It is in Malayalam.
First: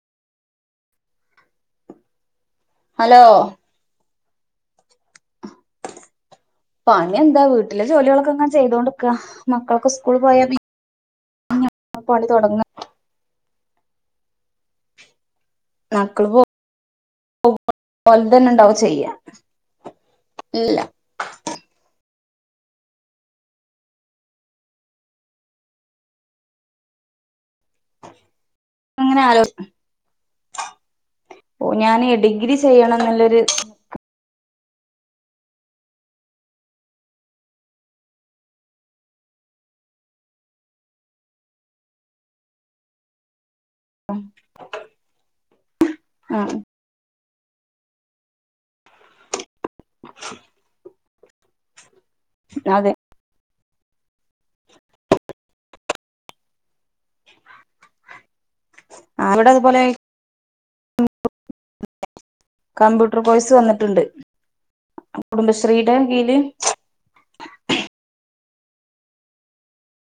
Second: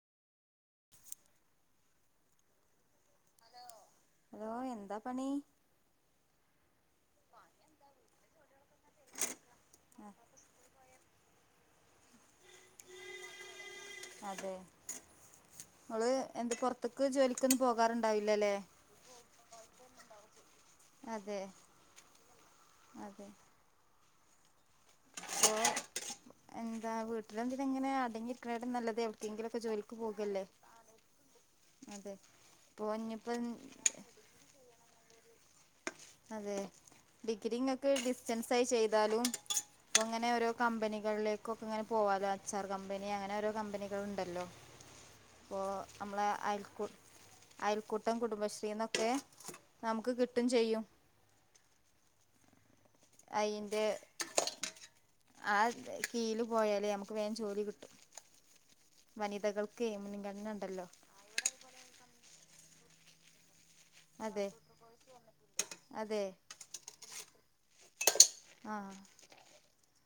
[inaudible] ഹലോ ഹലോ എന്താ പണി? പണി എന്താ വീട്ടിലെ ജോലികളൊക്കെ ഇങ്ങനെ ചെയ്തോണ്ട്ക്കാ മക്കളൊക്കെ സ്കൂൾ പോയാ പി പണി തുടങ്ങ അതെ നിങ്ങള് മക്കള് പോ എന്താ പുറത്ത്ക്ക് ജോലി ക്കൊന്നും ഓൽതന്നെ പോകാറുണ്ടാവില്ലല്ലേ ഉണ്ടാവും ചെയ്യാ ഇല്ല അതെ അതെ ഓ എന്താ വിട്ട് ഇങ്ങളന്തിനാങ്ങനെ അടങ്ങിയിര്ക്ക്‌ണേക്കാട്ടിലും നല്ലത് അങ്ങനെ എവിട്ക്കെങ്കിലൊക്കെ ആലോചി ജോലിക്ക് പോകല്ലേ. ഞാന് അതെ ഡിഗ്രി ചെയ്യണം എന്നുള്ളൊരു പോഞ്ഞിപ്പം അതെ ഡിഗ്രിങ്ങക്ക് ഡിസ്റ്റൻസ് ആയി ചെയ്താലും അപ്പൊ ങ്ങനെ ഓരോ കമ്പനികളിലേക്കൊക്കെ ഇങ്ങനെ പോവാലോ അച്ചാർ കമ്പനി അങ്ങനെ ഒരോ കമ്പനികൾ ഉണ്ടല്ലോ പ്പോ അമ്മളെ ആ അയൽക്കൂട്ട അയൽക്കൂട്ടം കുടുംബശ്രീ ന്നൊക്കെ നമുക്ക് കിട്ടും ചെയ്യും അതെ അയിന്റെ ആ കീഴില് പോയാല് നമുക്ക് വേം ജോലി കിട്ടും അവിടെ അതുപോലെ വനിതകൾക്കെ മുൻഗണന ഇണ്ടല്ലോ കമ്പ്യൂട്ടർ കോഴ്സ് വന്നിട്ടുണ്ട് അതെ കുടുംബശ്രീടെ അതെ കീയില് ആ